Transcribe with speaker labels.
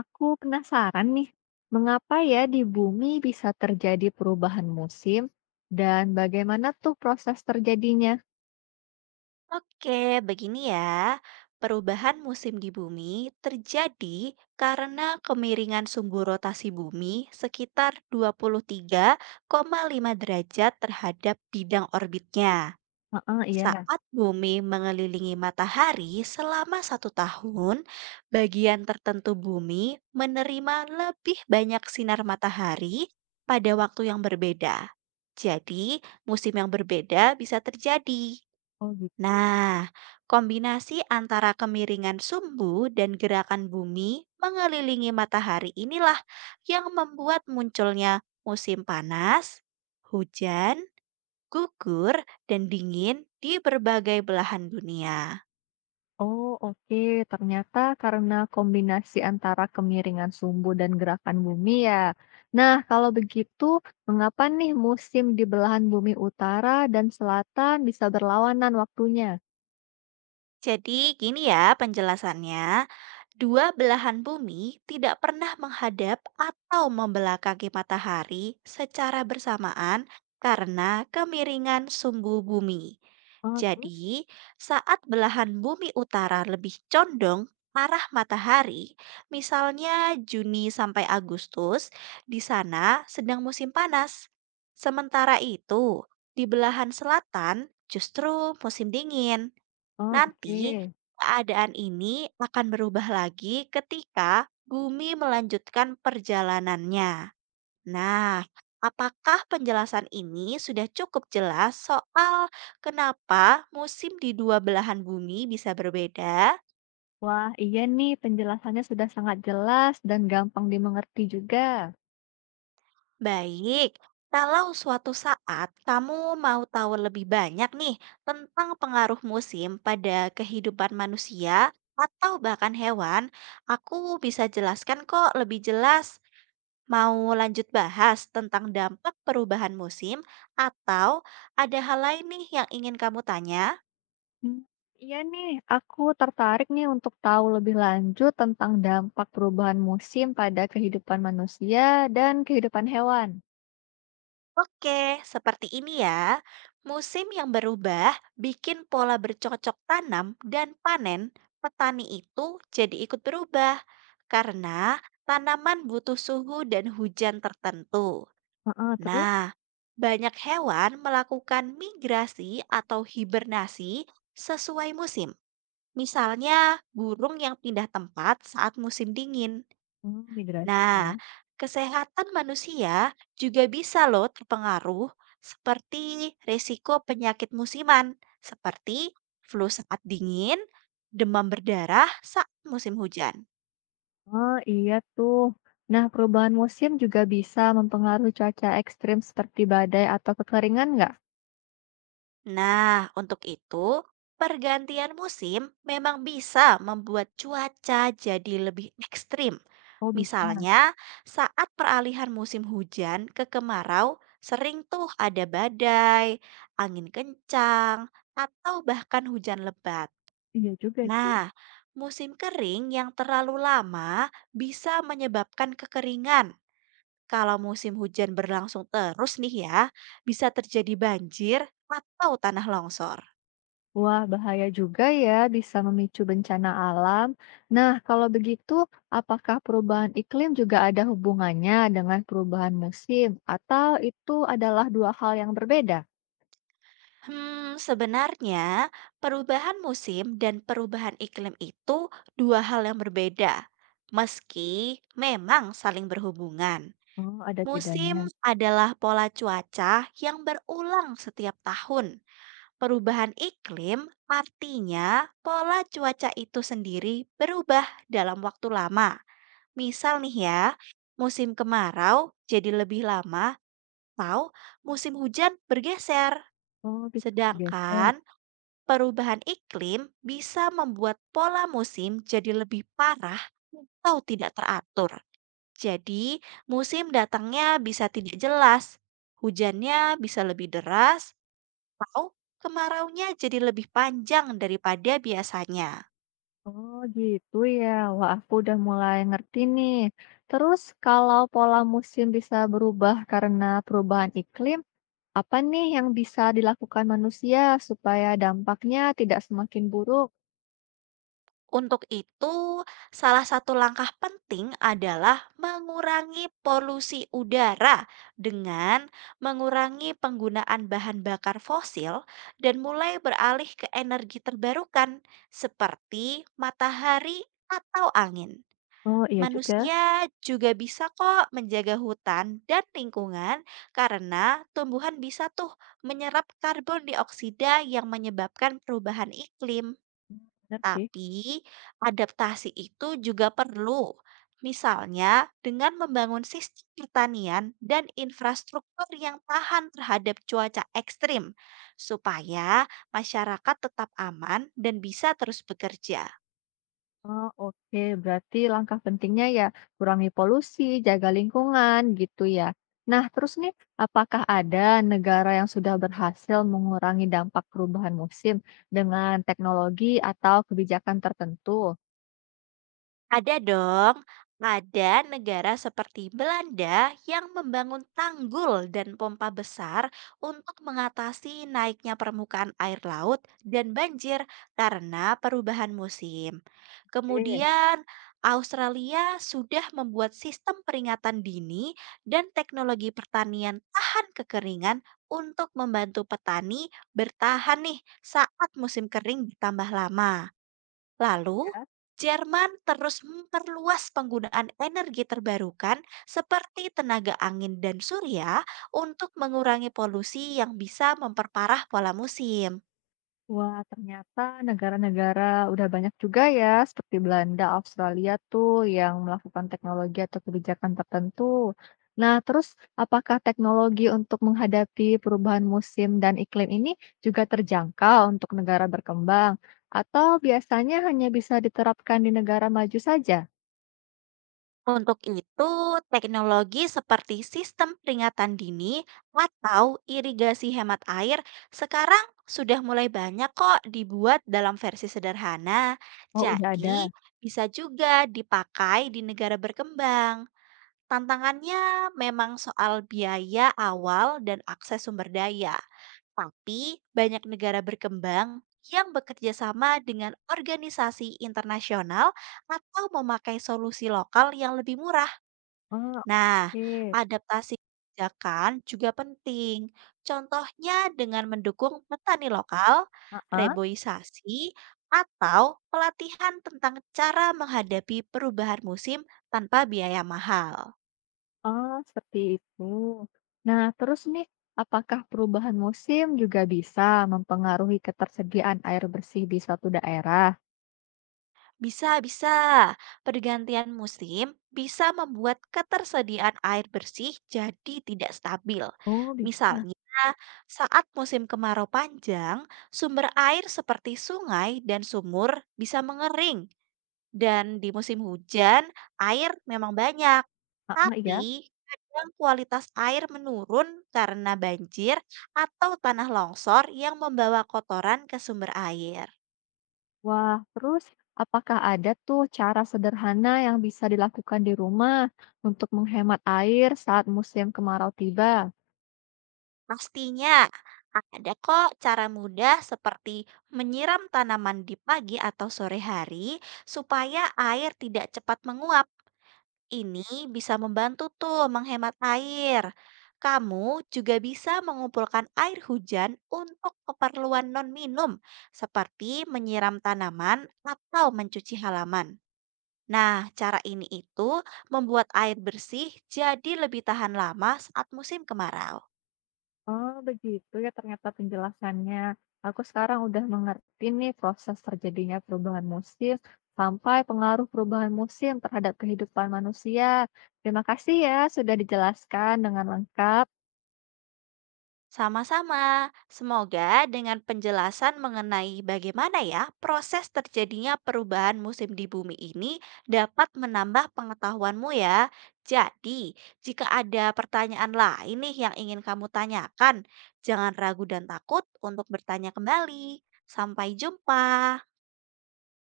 Speaker 1: Aku penasaran nih, mengapa ya di bumi bisa terjadi perubahan musim dan bagaimana tuh proses terjadinya?
Speaker 2: Oke, begini ya. Perubahan musim di bumi terjadi karena kemiringan sumbu rotasi bumi sekitar 23,5 derajat terhadap bidang orbitnya.
Speaker 1: Heeh, iya.
Speaker 2: Saat bumi mengelilingi matahari selama satu tahun, bagian tertentu bumi menerima lebih banyak sinar matahari pada waktu yang berbeda. Jadi, musim yang berbeda bisa terjadi.
Speaker 1: Oh gitu.
Speaker 2: Nah, kombinasi antara kemiringan sumbu dan gerakan bumi mengelilingi matahari inilah yang membuat munculnya musim panas, hujan, gugur, dan dingin di berbagai belahan dunia.
Speaker 1: Oh oke, ternyata karena kombinasi antara kemiringan sumbu dan gerakan bumi ya. Nah, kalau begitu, mengapa nih musim di belahan bumi utara dan selatan bisa berlawanan waktunya?
Speaker 2: Jadi gini ya penjelasannya, dua belahan bumi tidak pernah menghadap atau membelakangi matahari secara bersamaan karena kemiringan sumbu bumi.
Speaker 1: Oh, terus?
Speaker 2: Jadi, saat belahan bumi utara lebih condong arah matahari, misalnya Juni sampai Agustus, di sana sedang musim panas. Sementara itu, di belahan selatan justru musim dingin.
Speaker 1: Oh,
Speaker 2: Nanti,
Speaker 1: oke.
Speaker 2: keadaan ini akan berubah lagi ketika bumi melanjutkan perjalanannya. Nah, apakah penjelasan ini sudah cukup jelas soal kenapa musim di dua belahan bumi bisa berbeda?
Speaker 1: Wah, iya nih, penjelasannya sudah sangat jelas dan gampang dimengerti juga.
Speaker 2: Baik, kalau suatu saat kamu mau tahu lebih banyak nih tentang pengaruh musim pada kehidupan manusia atau bahkan hewan, aku bisa jelaskan kok lebih jelas. Mau lanjut bahas tentang dampak perubahan musim atau ada hal lain nih yang ingin kamu tanya?
Speaker 1: Hmm, iya nih, aku tertarik nih untuk tahu lebih lanjut tentang dampak perubahan musim pada kehidupan manusia dan kehidupan hewan.
Speaker 2: Oke, seperti ini ya. Musim yang berubah bikin pola bercocok tanam dan panen petani itu jadi ikut berubah karena tanaman butuh suhu dan hujan tertentu.
Speaker 1: Heeh, terus.
Speaker 2: Nah, banyak hewan melakukan migrasi atau hibernasi sesuai musim. Misalnya, burung yang pindah tempat saat musim dingin.
Speaker 1: Hmm, migrasi
Speaker 2: Nah,
Speaker 1: ya.
Speaker 2: kesehatan manusia juga bisa loh terpengaruh seperti risiko penyakit musiman, seperti flu saat dingin, demam berdarah saat musim hujan.
Speaker 1: Oh iya tuh. Nah, perubahan musim juga bisa mempengaruhi cuaca ekstrim seperti badai atau kekeringan nggak?
Speaker 2: Nah, untuk itu, pergantian musim memang bisa membuat cuaca jadi lebih ekstrim.
Speaker 1: Oh bisa.
Speaker 2: Misalnya, saat peralihan musim hujan ke kemarau, sering tuh ada badai, angin kencang, atau bahkan hujan lebat.
Speaker 1: Iya juga.
Speaker 2: Nah, musim kering yang terlalu lama bisa menyebabkan kekeringan. Kalau musim hujan berlangsung terus nih ya, bisa terjadi banjir atau tanah longsor.
Speaker 1: Wah, bahaya juga ya, bisa memicu bencana alam. Nah, kalau begitu, apakah perubahan iklim juga ada hubungannya dengan perubahan musim, atau itu adalah dua hal yang berbeda?
Speaker 2: Sebenarnya perubahan musim dan perubahan iklim itu dua hal yang berbeda, meski memang saling berhubungan.
Speaker 1: Oh, ada bedanya.
Speaker 2: Musim adalah pola cuaca yang berulang setiap tahun. Perubahan iklim artinya pola cuaca itu sendiri berubah dalam waktu lama. Misal nih ya, musim kemarau jadi lebih lama atau musim hujan bergeser.
Speaker 1: Oh, bisa
Speaker 2: Sedangkan
Speaker 1: bergeser.
Speaker 2: perubahan iklim bisa membuat pola musim jadi lebih parah atau tidak teratur. Jadi, musim datangnya bisa tidak jelas, hujannya bisa lebih deras, atau kemaraunya jadi lebih panjang daripada biasanya.
Speaker 1: Oh, gitu ya. Wah, aku udah mulai ngerti nih. Terus, kalau pola musim bisa berubah karena perubahan iklim, apa nih yang bisa dilakukan manusia supaya dampaknya tidak semakin buruk?
Speaker 2: Untuk itu, salah satu langkah penting adalah mengurangi polusi udara dengan mengurangi penggunaan bahan bakar fosil dan mulai beralih ke energi terbarukan seperti matahari atau angin.
Speaker 1: Oh, iya juga.
Speaker 2: Manusia juga bisa kok menjaga hutan dan lingkungan karena tumbuhan bisa tuh menyerap karbon dioksida yang menyebabkan perubahan iklim.
Speaker 1: Bener sih.
Speaker 2: Tapi adaptasi itu juga perlu, misalnya dengan membangun sistem pertanian dan infrastruktur yang tahan terhadap cuaca ekstrim, supaya masyarakat tetap aman dan bisa terus bekerja.
Speaker 1: Oh, oke. Berarti langkah pentingnya ya kurangi polusi, jaga lingkungan gitu ya. Nah, terus nih, apakah ada negara yang sudah berhasil mengurangi dampak perubahan musim dengan teknologi atau kebijakan tertentu?
Speaker 2: Ada dong, ada negara seperti Belanda yang membangun tanggul dan pompa besar untuk mengatasi naiknya permukaan air laut dan banjir karena perubahan musim.
Speaker 1: Oke.
Speaker 2: Kemudian, Australia sudah membuat sistem peringatan dini dan teknologi pertanian tahan kekeringan untuk membantu petani bertahan nih saat musim kering bertambah lama. Lalu, Jerman terus memperluas penggunaan energi terbarukan seperti tenaga angin dan surya untuk mengurangi polusi yang bisa memperparah pola musim.
Speaker 1: Wah, ternyata negara-negara udah banyak juga ya, seperti Belanda, Australia tuh yang melakukan teknologi atau kebijakan tertentu. Nah, terus, apakah teknologi untuk menghadapi perubahan musim dan iklim ini juga terjangkau untuk negara berkembang, atau biasanya hanya bisa diterapkan di negara maju saja?
Speaker 2: Untuk itu, teknologi seperti sistem peringatan dini atau irigasi hemat air sekarang sudah mulai banyak kok dibuat dalam versi sederhana.
Speaker 1: Oh, udah ada.
Speaker 2: Jadi, bisa juga dipakai di negara berkembang. Tantangannya memang soal biaya awal dan akses sumber daya, tapi banyak negara berkembang yang bekerja sama dengan organisasi internasional atau memakai solusi lokal yang lebih murah.
Speaker 1: Ah,
Speaker 2: Nah,
Speaker 1: oke.
Speaker 2: adaptasi kebijakan juga penting. Contohnya dengan mendukung petani lokal, reboisasi, atau pelatihan tentang cara menghadapi perubahan musim tanpa biaya mahal.
Speaker 1: Oh, seperti itu. Nah, terus nih, apakah perubahan musim juga bisa mempengaruhi ketersediaan air bersih di suatu daerah?
Speaker 2: Bisa, bisa. Pergantian musim bisa membuat ketersediaan air bersih jadi tidak stabil.
Speaker 1: Oh, bisa.
Speaker 2: Misalnya, saat musim kemarau panjang, sumber air seperti sungai dan sumur bisa mengering. Dan di musim hujan, air memang banyak.
Speaker 1: Ah, ya.
Speaker 2: Tapi, kadang kualitas air menurun karena banjir atau tanah longsor yang membawa kotoran ke sumber air.
Speaker 1: Wah, terus, apakah ada tuh cara sederhana yang bisa dilakukan di rumah untuk menghemat air saat musim kemarau tiba?
Speaker 2: Pastinya, ada kok cara mudah seperti menyiram tanaman di pagi atau sore hari supaya air tidak cepat menguap. Ini bisa membantu tuh menghemat air. Kamu juga bisa mengumpulkan air hujan untuk keperluan non-minum seperti menyiram tanaman atau mencuci halaman. Nah, cara ini itu membuat air bersih jadi lebih tahan lama saat musim kemarau.
Speaker 1: Oh, begitu ya ternyata penjelasannya. Aku sekarang udah mengerti nih proses terjadinya perubahan musim sampai pengaruh perubahan musim terhadap kehidupan manusia. Terima kasih ya sudah dijelaskan dengan lengkap.
Speaker 2: Sama-sama. Semoga dengan penjelasan mengenai bagaimana ya proses terjadinya perubahan musim di bumi ini dapat menambah pengetahuanmu ya. Jadi, jika ada pertanyaan lain nih yang ingin kamu tanyakan, jangan ragu dan takut untuk bertanya kembali. Sampai jumpa.